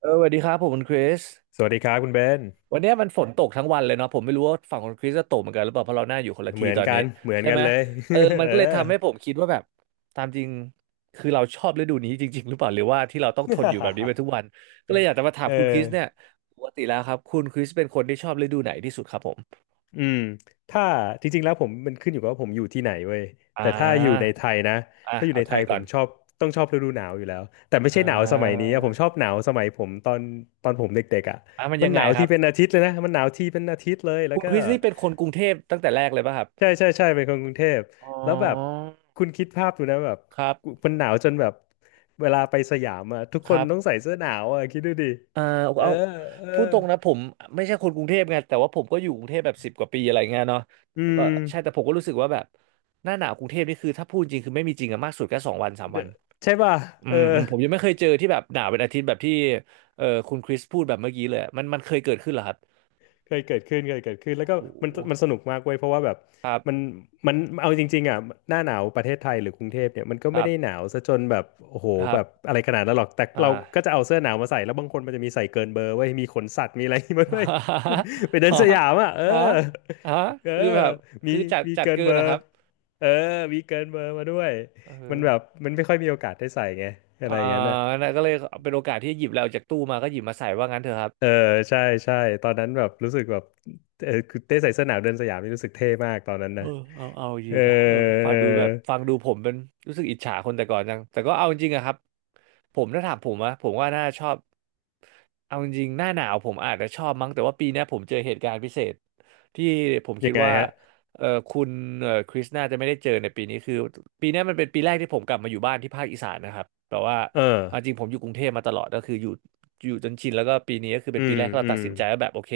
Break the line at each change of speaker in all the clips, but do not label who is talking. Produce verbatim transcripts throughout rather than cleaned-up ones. เออสวัสดีครับผมคุณคริส
สวัสดีครับคุณเบน
วันเนี้ยมันฝนบตกทั้งวันเลยเนาะผมไม่รู้ว่าฝั่งคุณคริสจะตกเหมือนกันหรือเปล่าเพราะเราหน้าอยู่คนละ
เห
ที่
มือน
ตอน
กั
นี้
นเหมือน
ใช่
กั
ไห
น
ม
เลย
เออมั น
เออ
ก็เลยทำให้ผมคิดว่าแบบตามจริงคือเราชอบฤดูนี้จริงๆหรือเปล่าหรือว่าที่เราต้องทนอยู่แบบนี้ไป ทุกวันก็เลยอยากจะมาถา
เอ
ม
อ
คุณคริสเนี่ยปกติแล้วครับคุณคริสเป็นคนที่ชอบฤดูไหนที่สุดครับผม
อืมถ้าจริงๆแล้วผมมันขึ้นอยู่กับว่าผมอยู่ที่ไหนเว้ย
อ่
แต่ถ้าอยู่ใน
า
ไทยนะ
อ่ะ
ถ้าอยู่
เอา
ใน
ไท
ไท
ย
ยผ
ก่อ
ม
น
ชอบต้องชอบฤดูหนาวอยู่แล้วแต่ไม่
อ่
ใช่หนาวสมัยนี้
า
อะผมชอบหนาวสมัยผมตอนตอนผมเด็กๆอ่ะ
อ่ะมัน
มั
ยั
น
ง
ห
ไง
นาว
ครั
ที่
บ
เป็นอาทิตย์เลยนะมันหนาวที่เป็นอาทิตย์เลยแล้
คุ
ว
ณ
ก็
คริสนี่เป็นคนกรุงเทพตั้งแต่แรกเลยป่ะครับ
ใช่ใช่ใช่เป็นคนกรุงเทพ
อ๋
แล้วแบบ
อ
คุณคิดภาพดูนะแบบ
ครับ
มันหนาวจนแบบเวลาไปสยามอ่ะทุก
ค
คน
รับ
ต้องใส่เสื้อหนาวอ่ะคิดดูดิ
อ่า
เออ
เอา
เออ
พูดตรงนะผมไม่ใช่คนกรุงเทพไงแต่ว่าผมก็อยู่กรุงเทพแบบสิบกว่าปีอะไรเงี้ยเนาะ
อื
แล้วก็
ม
ใช่แต่ผมก็รู้สึกว่าแบบหน้าหนาวกรุงเทพนี่คือถ้าพูดจริงคือไม่มีจริงอะมากสุดแค่สองวันสาม
เด
วัน
อะใช่ป่ะ
อื
เออ
มอืมผมยังไม่เคยเจอที่แบบหนาวเป็นอาทิตย์แบบที่เออคุณคริสพูดแบบเมื่อกี้เลยอะมันมันเคยเกิดขึ้นเหรอครับ
เคยเกิดขึ้นเคยเกิดขึ้นแล้ว
โอ้
ก็
โห
มันมันสนุกมากเว้ยเพราะว่าแบบ
ครั
มัน
บ
มันเอาจริงๆอ่ะหน้าหนาวประเทศไทยหรือกรุงเทพเนี่ยมันก็
ค
ไม่
รั
ได้หนา
บ
วซะจนแบบโอ้โห
ครั
แบ
บ
บอะไรขนาดนั้นหรอกแต่
อ่า
เราก็จะเอาเสื้อหนาวมาใส่แล้วบางคนมันจะมีใส่เกินเบอร์เว้ยมีขนสัตว์มีอะไรมา ด้วย ไปไปเดิน
ฮะ
สยามอ่ะเออ
ฮะฮะ
เออ
คือแบบ
มี
คือจัด
มี
จัด
เกิน
เกิ
เบ
น
อ
นะค
ร์
รับ
เออมีเกินเบอร์มาด้วย
เอ
มัน
อ
แบบมันไม่ค่อยมีโอกาสได้ใส่ไงอะไร
อ่า
อย่างนั้นอ่ะ
นั่นก็เลยเป็นโอกาสที่หยิบแล้วจากตู้มาก็หยิบมาใส่ว่างั้นเถอะครับ
เออ ใช่ใช่ตอนนั้นแบบรู้สึกแบบเออคือเต้ใส่เสื้อหนาวเดินสยามนี่รู้สึกเท่มากตอนนั้น
เอ
นะ
อเอาเอาจ
เอ
ริ
อ
งนะเออฟังดูแบบฟังดูผมเป็นรู้สึกอิจฉาคนแต่ก่อนจังแต่ก็เอาจริงอะครับผมถ้าถามผมอะผมว่าน่าชอบเอาจริงหน้าหนาวผมอาจจะชอบมั้งแต่ว่าปีเนี้ยผมเจอเหตุการณ์พิเศษที่ผมคิ
ยั
ด
งไง
ว่า
ฮะ
เออคุณเออคริสน่าจะไม่ได้เจอในปีนี้คือปีเนี้ยมันเป็นปีแรกที่ผมกลับมาอยู่บ้านที่ภาคอีสานนะครับแต่ว่า
เออ
เอาจริงผมอยู่กรุงเทพมาตลอดก็คืออยู่อยู่จนชินแล้วก็ปีนี้ก็คือเป็
อื
นปี
ม
แรกที่
อื
เราตัด
ม
สินใจว่าแบบโอเค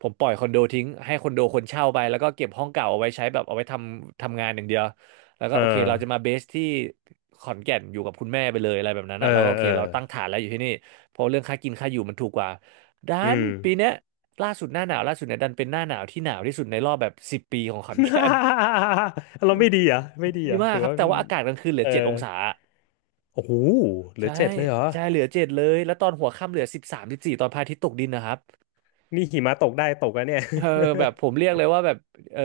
ผมปล่อยคอนโดทิ้งให้คอนโดคนเช่าไปแล้วก็เก็บห้องเก่าเอาไว้ใช้แบบเอาไว้ทำทำงานอย่างเดียวแล้วก็
เออ
โอเคเราจะมาเบสที่ขอนแก่นอยู่กับคุณแม่ไปเลยอะไรแบบนั้น
เอ
นะแล้วก็
อ
โอเค
เออ
เราตั้งฐานแล้วอยู่ที่นี่เพราะเรื่องค่ากินค่าอยู่มันถูกกว่าดั
อื
น
ม
ปีเนี้ยล่าสุดหน้าหนาวล่าสุดเนี่ยดันเป็นหน้าหนาวที่หนาวที่สุดในรอบแบบสิบปีของขอนแก่น
เราไม่ดีเหรอ่ะไม่ดี
ดี
เหรอ่ะ
มา
ห
ก
รือ
ครับ
ว่า
แต่
มัน
ว่าอากาศกลางคืนเหลื
เอ
อ
อ
เจ็ดองศา
โอ้โหเหลือ
ใช่
เจ็ดเลยเหรอ
ใช่เหลือเจ็ดเลยแล้วตอนหัวค่ำเหลือสิบสามสิบสี่ตอนพระอาทิตย์ตกดินนะครับ
นี่หิมะตกได้ตกอะเนี่ย
เออแบบผมเรียกเลยว่าแบบเออ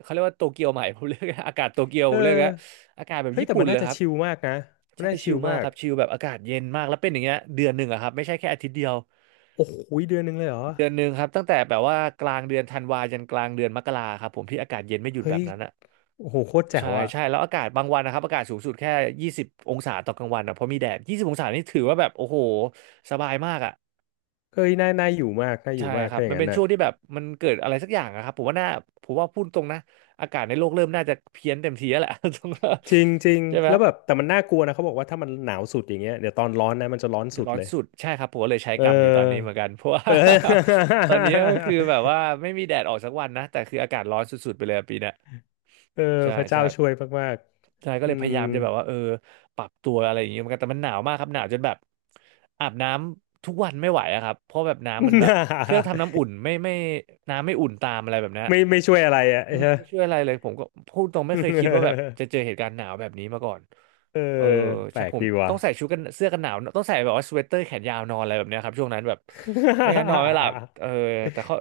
เขาเรียกว่าโตเกียวใหม่ ผมเรียกอากาศโตเกียว ผ
เออ
มเรียกอะอากาศแบบ
เฮ้ย
ญี่
แต่
ปุ่
มั
น
น
เล
น่า
ย
จะ
ครับ
ชิลมากนะมัน
ใช่
น่าจะ
ชิ
ชิ
ล
ล
มาก
มา
ค
ก
รับชิลแบบอากาศเย็นมากแล้วเป็นอย่างเงี้ยเดือนหนึ่งอะครับไม่ใช่แค่อาทิตย์เดียว
โอ้โหเดือนหนึ่งเลยเหรอ
เดือนหนึ่งครับตั้งแต่แบบว่ากลางเดือนธันวายันกลางเดือนมกราครับผมที่อากาศเย็นไม่หยุดแบ
เฮ้
บ
ย
นั้นอะ
โอ้โหโคตรแจ๋
ใช่
วอะ
ใช่แล้วอากาศบางวันนะครับอากาศสูงสุดแค่ยี่สิบองศาต่อกลางวันนะเพราะมีแดดยี่สิบองศานี่ถือว่าแบบโอ้โหสบายมากอะ
เฮ้ยน่าน่าอยู่มากน่าอ
ใช่
ยู่มาก
ครั
ถ้า
บ
อย่า
มั
ง
น
นั้
เป็
น
น
น่ะ
ช่วงที่แบบมันเกิดอะไรสักอย่างอะครับผมว่าน่าผมว่าพูดตรงนะอากาศในโลกเริ่มน่าจะเพี้ยนเต็มทีแล้วแหละ ตรงนั้น
จริงจริง
ใช่ไหม
แล้วแบบแต่มันน่ากลัวนะเขาบอกว่าถ้ามันหนาวสุดอย่างเงี้ยเดี๋ยวตอนร้อนนะมันจะร้อน
จะ
สุด
ร้อน
เลย
สุดใช่ครับผมก็เลยใช้
เ
กรรมอยู่ตอนนี้เห
ออ
มือนกันเพราะว่า
เออ
ตอนนี้ก็คือแบบว่าไม่มีแดดออกสักวันนะแต่คืออากาศร้อนสุดๆไปเลยอะปีเนี้ย
เออ
ใช่
พระเจ้า
ใช่
ช่วยมาก
ใช่ก็
ๆอื
เลยพยา
ม
ยามจะแบบว่าเออปรับตัวอะไรอย่างเงี้ยเหมือนกันแต่มันหนาวมากครับหนาวจนแบบอาบน้ำทุกวันไม่ไหวอะครับเพราะแบบน้ำมันแบบเครื่องทำน้ำอุ่ นไม่ไม่น้ำไม่อุ่นตามอะไรแบบเนี้ย
ไม่ไม่ช่วยอะไรอ่ะเอ
อืมไม่ช่วยอะไรเลยผมก็พูดตรงไม่เคยคิดว่าแบบ จะเจอเหตุการณ์หนาวแบบนี้มาก่อน
เออ
เออ
แป
ใช่
ลก
ผม
ดีว่ะ
ต้องใส่ชุดกันเสื้อกันหนาวต้องใส่แบบว่าสเวตเตอร์แขนยาวนอนอะไรแบบเนี้ยครับช่วงนั้นแบบไม่งั้นนอนไม่หลับเออแต่เขา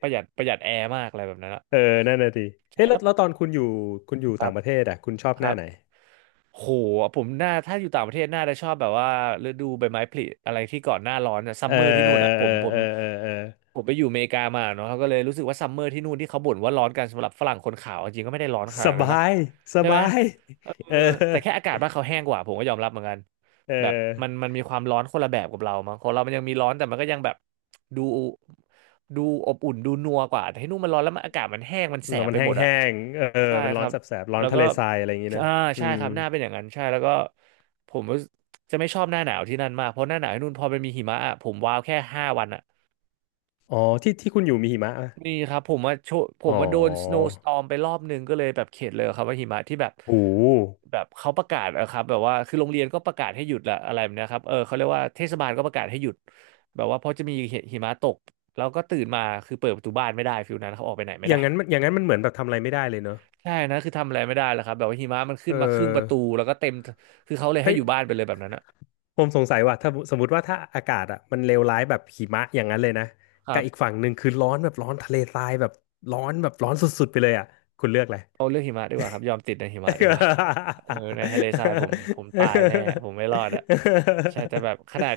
ประหยัดประหยัดแอร์มากอะไรแบบนั้นอะ
เออนั่นน่ะดิ
ใช่
เฮ้ยแล้
แล้
ว
ว
แล้วตอนคุณอยู่คุณอยู่
ครั
ต่า
บ
งประเทศอ่ะคุณชอบ
ค
ห
รั
น้า
บ
ไหน
โหผมน่าถ้าอยู่ต่างประเทศน่าจะชอบแบบว่าฤดูใบไม้ผลิอะไรที่ก่อนหน้าร้อนอะซั
เอ
ม
อ
เมอร์ที่นู่นอะผ
เอ
ม
อ
ผม
เออเออเออ
ผมไปอยู่อเมริกามาเนาะเขาก็เลยรู้สึกว่าซัมเมอร์ที่นู่นที่เขาบ่นว่าร้อนกันสำหรับฝรั่งคนขาวจริงก็ไม่ได้ร้อนข
ส
นาดนั้
บา
นนะ
ยส
ใช่ไหม
บาย
เออ
เออ
แต่แค่อากาศบ้านเขาแห้งกว่าผมก็ยอมรับเหมือนกัน
เออ
แบบมันมันมีความร้อนคนละแบบกับเรามั้งของเรามันยังมีร้อนแต่มันก็ยังแบบดูดูอบอุ่นดูนัวกว่าแต่ที่นู่นมันร้อนแล้วมันอากาศมันแห้งมันแส
แล้ว
บ
มัน
ไป
แห
หมดอะ
้งๆเออ
ใช่
มัน
ค
ร้อ
รั
น
บ
แสบๆร้อน
แล้ว
ทะ
ก็
เลทรายอะไรอย่างงี้นะ
อ่า
อื
ใช่
ม
ครับหน้าเป็นอย่างนั้นใช่แล้วก็ผมรู้สึกจะไม่ชอบหน้าหนาวที่นั่นมากเพราะหน้าหนาวที่นู่นพอมันมีหิมะอะผมว้าวแค่ห้าวันอะ
อ๋อที่ที่คุณอยู่มีหิมะอะ
มีครับผมว่าโชผ
อ๋
ม
อ
ว่าโดน snowstorm ไปรอบหนึ่งก็เลยแบบเข็ดเลยครับว่าหิมะที่แบบ
โหู
แบบเขาประกาศอะครับแบบว่าคือโรงเรียนก็ประกาศให้หยุดละอะไรแบบเนะครับเออเขาเรียกว่าเทศบาลก็ประกาศให้หยุดแบบว่าเพราะจะมีหิมะตกแล้วก็ตื่นมาคือเปิดประตูบ้านไม่ได้ฟิลนั้นเขาออกไปไหนไม่
อย่า
ได้
งนั้นมันอย่างนั้นมันเหมือนแบบทำอะไรไม่ได้เลยเนอะ
ใช่นะคือทำอะไรไม่ได้แล้วครับแบบว่าหิมะมัน
เอ
ขึ้นมาครึ่งประตู
อ
แล้วก็เต็มคือเขาเลยให้
เฮ้ย
อยู่บ้านไปเลยแบบนั้นอะ
ผมสงสัยว่าถ้าสมมติว่าถ้าอากาศอ่ะมันเลวร้ายแบบหิมะอย่างนั้นเลยนะ
ครั
กับอีก
บ
ฝั่งหนึ่งคือร้อนแบบร้อนทะเลทรายแบบร้อนแบบร้อนสุดๆไปเลยอ่ะคุณเลือกอะไร
เอาเรื่องหิมะดีกว่าครับยอมติดในหิมะดีกว่า เออในทะเลทรายผมผมตายแน่ผมไม่รอดอ่ะใช่แต่แบบข นาด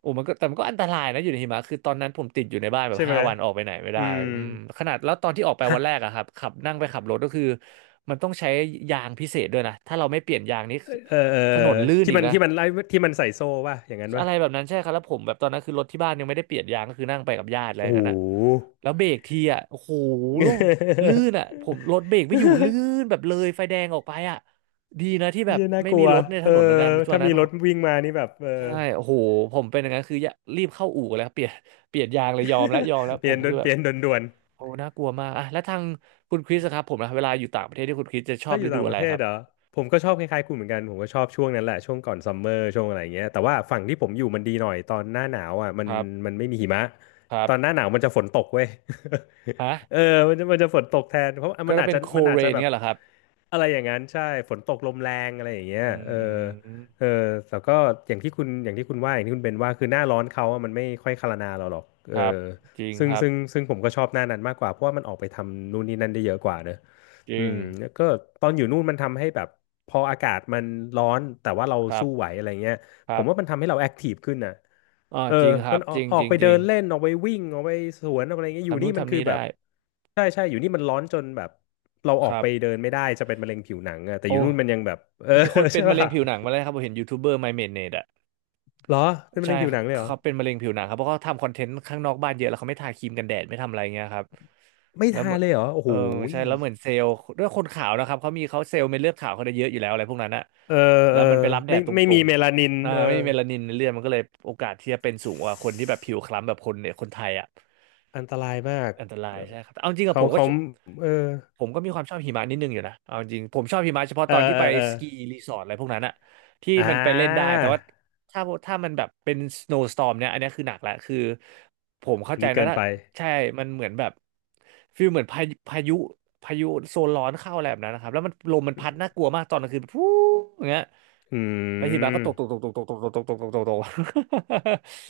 โอ้มันก็แต่มันก็อันตรายนะอยู่ในหิมะคือตอนนั้นผมติดอยู่ในบ้านแบบ
ใช่ไหม
ห้าวันออกไปไหนไม่
อื
ได้
ม
อืมขนาดแล้วตอนที่ออกไป
ฮะ
วันแรกอะครับขับนั่งไปขับรถก็คือมันต้องใช้ยางพิเศษด้วยนะถ้าเราไม่เปลี่ยนยางนี่
เออเออเออ
ถนนลื่น
ที่
อีก
มัน
นะ
ที่มันไล่ที่มันใส่โซ่ป่ะอย่างนั้น
อะ
ป่ะ
ไรแบบนั้นใช่ครับแล้วผมแบบตอนนั้นคือรถที่บ้านยังไม่ได้เปลี่ยนยางก็คือนั่งไปกับญาติอะไรอ
โอ้
ย่า
โห
งนั้นนะแล้วเบรกทีอ่ะโอ้โหลื่นอ่ะผมรถเบรกไม่อยู่ลื่น แบบเลยไฟแดงออกไปอ่ะดีนะที่แบ
เฮี
บ
ยน่า
ไม่
กลั
มี
ว
รถในถ
เออ
นนเหมือนกันช่วง
ถ้า
นั้
มี
น
รถวิ่งมานี่แบบเอ
ใช่
อ
โอ้โหผมเป็นอย่างนั้นคือยะรีบเข้าอู่แล้วเปลี่ยนเปลี่ยนยางเลยยอมแล้วยอมแล้ว
เป
ผ
ลี่ย
ม
นด่
คื
ว
อ
น
แบ
เป
บ
ลี่ยนด่วน
โอ้น่ากลัวมากอ่ะแล้วทางคุณคริสอะครับผมนะเวลาอยู่ต่างประเทศที่คุณคริสจะชอ
ถ้า
บ
อ
ฤ
ยู่
ดู
ต่างป
อะไร
ระเท
ค
ศ
รับ
เหรอผมก็ชอบคล้ายๆคุณเหมือนกันผมก็ชอบช่วงนั้นแหละช่วงก่อนซัมเมอร์ช่วงอะไรอย่างเงี้ยแต่ว่าฝั่งที่ผมอยู่มันดีหน่อยตอนหน้าหนาวอ่ะมั
ค
น
รั
มั
บ
นไม่มีหิมะ
ครั
ต
บ
อนหน้าหนาวมันจะฝนตกเว้ย
ฮะ
เออมันจะมันจะฝนตกแทนเพราะ
ก็
มัน
จะ
อาจ
เป็น
จะ
โค
มันอา
เร
จจะ
น
แบบ
เนี่ยเหรอครับ
อะไรอย่างนั้นใช่ฝนตกลมแรงอะไรอย่างเงี้ย
อื
เออเออ
ม
แต่ก็อย่างที่คุณอย่างที่คุณว่าอย่างที่คุณเป็นว่าคือหน้าร้อนเขาอะมันไม่ค่อยคารนาเราหรอกเอ
ค
อ
รับจริง
ซึ่ง
ครับ
ซึ่งซึ่งผมก็ชอบหน้านั้นมากกว่าเพราะว่ามันออกไปทำนู่นนี่นั่นได้เยอะกว่าเนอะ
จ
อื
ริง
มแล้วก็ตอนอยู่นู่นมันทำให้แบบพออากาศมันร้อนแต่ว่าเรา
ครั
สู้ไหว
บ
อะไรเงี้ย
ค
ผ
รั
ม
บ
ว่ามันทำให้เราแอคทีฟขึ้นนะ
อ๋อ
เออ
จริงครั
มัน
บ
อ
จ
อก
ริง
ออ
จ
ก
ริง
ไป
จ
เดิ
ริง
นเล่น ออกไปวิ่งออกไปสวนออกอะไรเงี้ยอยู่
ทำนู่
นี่
น
มัน
ทำ
คือ
นี่
แบบ
ได้
ใช่ใช่อยู่นี่มันร้อนจนแบบเราอ
ค
อก
รับ
ไปเดินไม่ได้จะเป็นมะเร็งผิวหนังอะแต่อ
โอ้
ยู่นู่นมันยังแบบเออ
มีคน เป็
ใช่
นมะ
ป่ะ
เร็งผิวหนังมาแล้วครับผมเห็นยูทูบเบอร์ไมเมนเนตอ่ะ
เหรอเป็นมะ
ใช่
เร็งผิวหนังเลยเหรอ
เขาเป็นมะเร็งผิวหนังครับเพราะเขาทำคอนเทนต์ข้างนอกบ้านเยอะแล้วเขาไม่ทาครีมกันแดดไม่ทำอะไรเงี้ยครับ
ไม่
แล้วเห
ทา
มื
น
อน
เลยเหรอโอ้
เอ
โห
อ
ย
ใช่แล้วเหมือนเซลล์ด้วยคนขาวนะครับเขามีเขาเซลล์เม็ดเลือดขาวเขาได้เยอะอยู่แล้วอะไรพวกนั้นอะ
เออ
แล้
เอ
วมัน
อ
ไปรับแด
ไม่
ดต
ไม่
ร
มี
ง
เมลานิน
ๆอ่า
เอ
ไม่
อ
มีเมลานินในเลือดมันก็เลยโอกาสที่จะเป็นสูงกว่าคนที่แบบผิวคล้ำแบบคนเนี่ยคนไทยอะ
อันตรายมาก
อันตรา
เอ
ย
อ
ใช่ครับแต่เอาจริงกับ
เขา
ผมก็
เขาเออ
ผมก็มีความชอบหิมะนิดนึงอยู่นะเอาจริงผมชอบหิมะเฉพาะ
เอ
ต
อ
อนที่
เอ
ไป
อเออ
สกีรีสอร์ทอะไรพวกนั้นอะที่
อ่
มันไปเล่นได้
า
แต่ว่าถ้าถ้ามันแบบเป็นสโนว์สตอร์มเนี่ยอันเนี้ยคือหนักแล้วคือผมเข้า
อัน
ใจ
นี้
นะ
เกิน
ถ้า
ไป
ใช่มันเหมือนแบบฟีลเหมือนพายุพายุพายุโซนร้อนเข้าอะไรแบบนั้นนะครับแล้วมันลมมันพัดน่ากลัวมากตอนกลางคืนฟูอย่างเงี้ย
อื
แล้วทีบาก็ตกตกต
ม
กตกตกตกตกตกตกตกตกตก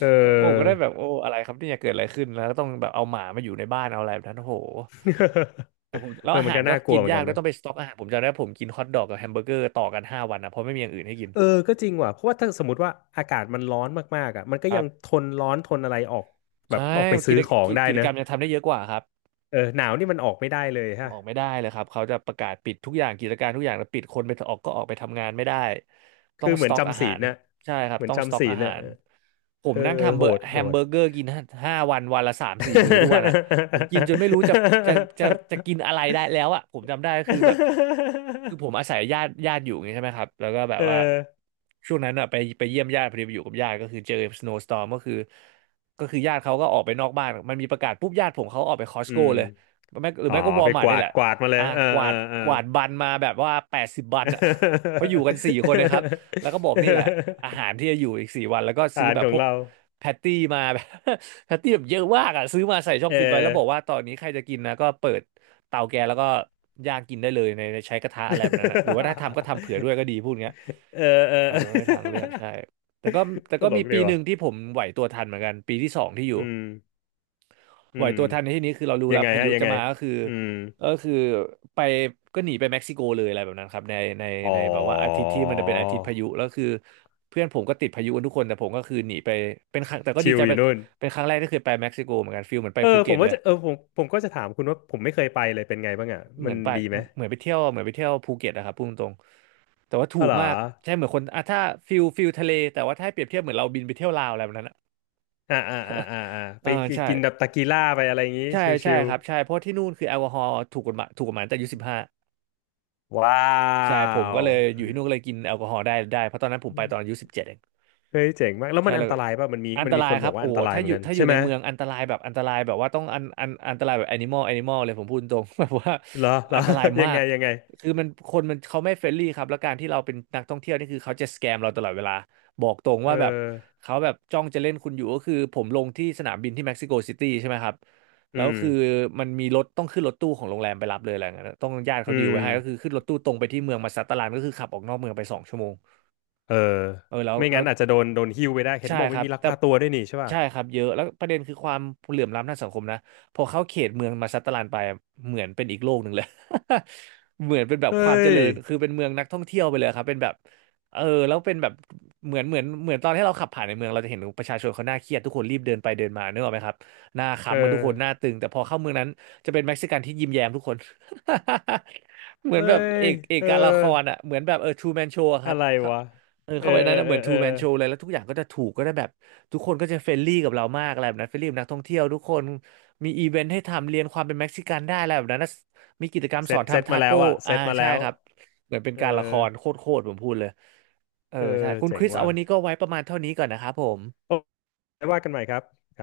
เอ
ผมก็ได้
อ
แบบโอ้อะไรครับเนี่ยเกิดอะไรขึ้นแล้วก็ต้องแบบเอาหมามาอยู่ในบ้านเอาอะไรแบบนั้นโอ้โห แต่ผมแล้
เอ
ว
อ
อา
มัน
หาร
ก็
ก็
น่ากลั
กิ
ว
น
เหมือน
ยาก
กัน
ด้วย
นะ
ต้องไปสต็อกอาหารผมจำได้ผมกินฮอทดอกกับแฮมเบอร์เกอร์ต่อกันห้าวันนะเพราะไม่มีอย่างอื่นให้กิน
เออก็จริงว่ะเพราะว่าถ้าสมมติว่าอากาศมันร้อนมากๆอ่ะมันก็
ครั
ยัง
บ
ทนร้อนทนอะไรออกแบ
ใช่
บออกไป
กิ
ซื้อ
จ
ของ
กิจ
ได้
กิจ
เน
ก
อะ
รรมยังทำได้เยอะกว่าครับ
เออหนาวนี่มันออกไม่ได้เลย
อ
ฮะ
อกไม่ได้เลยครับเขาจะประกาศปิดทุกอย่างกิจการทุกอย่างแล้วปิดคนไปออกก็ออกไปทำงานไม่ได้ต้อ
คือ
ง
เห
ส
มือน
ต็อกอา
จำศี
หา
ล
ร
น่ะ
ใช่ครับ
เหมือน
ต้องสต็
จำ
อก
ศี
อา
ล
หา
น่ะ
รผ
เอ
ม
อ
นั่งทำเบ
โห
อร์
ด
แฮ
โห
มเบ
ด
อร์เกอ ร์กินห้าวันวันละสามสี่มื้อทุกวันอ่ะผมกินจนไม่รู้จะจะจะจะกินอะไรได้แล้วอ่ะผมจำได้ก็คือแบบคือผมอาศัยญาติญาติอยู่ไงใช่ไหมครับแล้วก็แบบ
เอ
ว่า
อ
ช่วงนั้นอ่ะไปไปเยี่ยมญาติพอดีไปอยู่กับญาติก็คือเจอสโนว์สตอร์มก็คือก็คือญาติเขาก็ออกไปนอกบ้านมันมีประกาศปุ๊บญาติผมเขาออกไปคอส
อื
โก้
ม
เลย แม่หรือ
อ๋อ
แม่ก็วอ
ไป
ลมา
ก
ร์ทนี่
วาด
แหละ
กวาดมาเล
อ่า
ยเออ
ก
เอ
วา
อ
ด
เออ
กวาดบันมาแบบว่าแปดสิบบันอะ เพราะอยู่กันสี่คนนะครับแล้วก็บอกนี่แหละอาหาร ที่จะอยู่อีกสี่วันแล้วก็ซื้อ
ฐาน
แบ
ข
บ
อ
พ
ง
วก
เรา
แพตตี้มา แบบ แพตตี้แบบเยอะมากอ่ะซื้อมาใส่ช่อง
เอ
ฟิตไว้แล้
อ
วบอกว่าตอนนี้ใครจะกินนะก็เปิดเตาแก๊สแล้วก็ย่างกินได้เลยในในใช้กระทะอะไรแบบนั้นนะหรือว่าถ้าทำก็ทำเผื่อด้ วยก็ดีพูดเงี้ย
เออเอ
เออไม่ทาง
อ
เลือกใช่แต่ก็ แต่
ต
ก็
ล
มี
กดี
ปีห
ว่ะ
นึ่งที่ผมไหวตัวทันเหมือนกันปีที่สองที่อ
อื
ยู่
มอื
ไหว
ม
ตัวทันในที่นี้คือเรารู้
ยั
แล้
ง
ว
ไง
พา
ฮะ
ยุ
ยัง
จะ
ไง
มาก็คือ
อืม
ก็คือไปก็หนีไปเม็กซิโกเลยอะไรแบบนั้นครับในใน
อ๋อ
ในแบบว่าอาทิตย์ที่มันจะเป็นอาทิตย์พายุแล้วคือเพื่อนผมก็ติดพายุกันทุกคนแต่ผมก็คือหนีไปเป็นครั้งแต่ก็ดี
ชิล
ใจ
อ
ไป
ยู่นู่น
เป็นครั้งแรกที่เคยไปเม็กซิโกเหมือนกันฟิลเหมือนไป
เออ
ภู
ผ
เก็
ม
ตเล
ว่า
ย
จะเออผมผมก็จะถามคุณว่าผมไม่เคยไปเลยเป็นไงบ้างอ่ะ
เห
มั
มื
น
อนไป
ดีไหม
เหมือนไปเที่ยวเหมือนไปเที่ยวภูเก็ตนะครับพูดตรงๆแต่ว่าถู
อ๋อ
ก
เหรอ
มากใช่เหมือนคนอ่ะถ้าฟิลฟิลทะเลแต่ว่าถ้าให้เปรียบเทียบเหมือนเราบินไปเที่ยวลาวอะไรแบบนั้นอ่ะ
อ่าอ่าอ่าอ่าอ่าไป
อ่าใช่
กินแบบตากีล่าไปอะไรอย่างงี้
ใช่ใช่
ชิล
ครับใช่เพราะที่นู่นคือแอลกอฮอล์ถูกกฎหมายถูกกฎหมายตั้งแต่อายุสิบห้า
ๆว้า
ใช่ผมก็เลยอยู่
ว
ที่นู่นก็เลยกินแอลกอฮอล์ได้ได้เพราะตอนนั้นผมไปตอนอายุสิบเจ็ดเอง
เฮ้ยเจ๋งมากแล้ว
ใช่
มันอั
แล้
น
ว
ตรายป่ะมันมี
อัน
มั
ต
นมี
รา
ค
ย
น
ค
บ
รั
อก
บ
ว่า
โอ้
อัน
โห
ตราย
ถ้า
เหมื
อ
อน
ยู่
กัน
ถ้าอ
ใช่
ยู่
ไห
ใน
ม
เมืองอันตรายแบบอันตรายแบบว่าต้องอันอันอันตรายแบบแอนิมอลแอนิมอลเลยผมพูดตรง แบบว่า
เหรอเหรอ
อันตราย
ยั
มา
งไง
ก
ยังไง
คือมันคนมันเขาไม่เฟรนลี่ครับแล้วการที่เราเป็นนักท่องเที่ยวนี่คือเขาจะสแกมเราตลอดเวลาบอกตรง
เ
ว่าแบบ
ออ
เขาแบบจ้องจะเล่นคุณอยู่ก็คือผมลงที่สนามบินที่เม็กซิโกซิตี้ใช่ไหมครับ
อื
แล้ว
ม
คือมันมีรถต้องขึ้นรถตู้ของโรงแรมไปรับเลยอะไรอย่างเงี้ยต้องญาติ
อื
เขาดีล
ม
ไว้ให้ก็คือขึ้นรถตู้ตรงไปที่เมืองมาซัตตาลันก็คือขับออกนอกเมืองไปสองชั่วโมง
เออ
เออแล้ว
ไม่
แล้
งั้
ว
นอาจจะโดนโดนหิ้วไปได้ เห็น
ใช่
บอก
ค
ไม่
รับ
มีลัก
แต่
พาตัวด้วยนี่ใช่ป่ะ
ใช่ครับเยอะแล้วประเด็นคือความเหลื่อมล้ำทางสังคมนะพอเข้าเขตเมืองมาซัตตาร์ลันไปเหมือนเป็นอีกโลกหนึ่งเลย เหมือนเป็นแบบ
เฮ้
ความเจ
ย
ริญคือเป็นเมืองนักท่องเที่ยวไปเลยครับเป็นแบบเออแล้วเป็นแบบเหมือนเหมือนเหมือนตอนที่เราขับผ่านในเมืองเราจะเห็นประชาชนเขาหน้าเครียดทุกคนรีบเดินไปเดินมานึกออกไหมครับหน้า
เอ
ขำเหมือนทุกคนหน้า
อ
ตึงแต่พอเข้าเมืองนั้นจะเป็นเม็กซิกันที่ยิ้มแย้มทุกคน เหมือน
เอ้
แบบเอ
ย
กเอก
เอ
การละคร
อ
อ่ะเหมือนแบบเออทูแมนโชค
อะ
รับ
ไรวะ
เออ
เออ
เข้าไป
เอ
นั้
อ
นนะ
เอ
เหมื
อ
อนทู
เออ
แมนโชว์เลยแล้วทุกอย่างก็จะถูกก็ได้แบบทุกคนก็จะเฟรนลี่กับเรามากอะไรแบบนั้นเฟรนลี่กับนักท่องเที่ยวทุกคนมีอีเวนต์ให้ทำเรียนความเป็นเม็กซิกันได้อะไรแบบนั้นนะมีกิจกรรม
เซ
สอ
ต
น
เซต
ทำทา
มาแล้
โก้
วอะเซ
อ่า
ตมาแล้
ใช่
ว
ครับเหมือนเป็น
เออ
การละครโคตรๆผมพูดเลยเออ
เออ
ใช่คุณ
เจ๋
ค
ง
ริสเอา
ว่ะ
วันนี้ก็ไว้ประมาณเท่านี้ก่อนนะครับผม
โอ้ไว้ว่ากันใหม่ครับครับ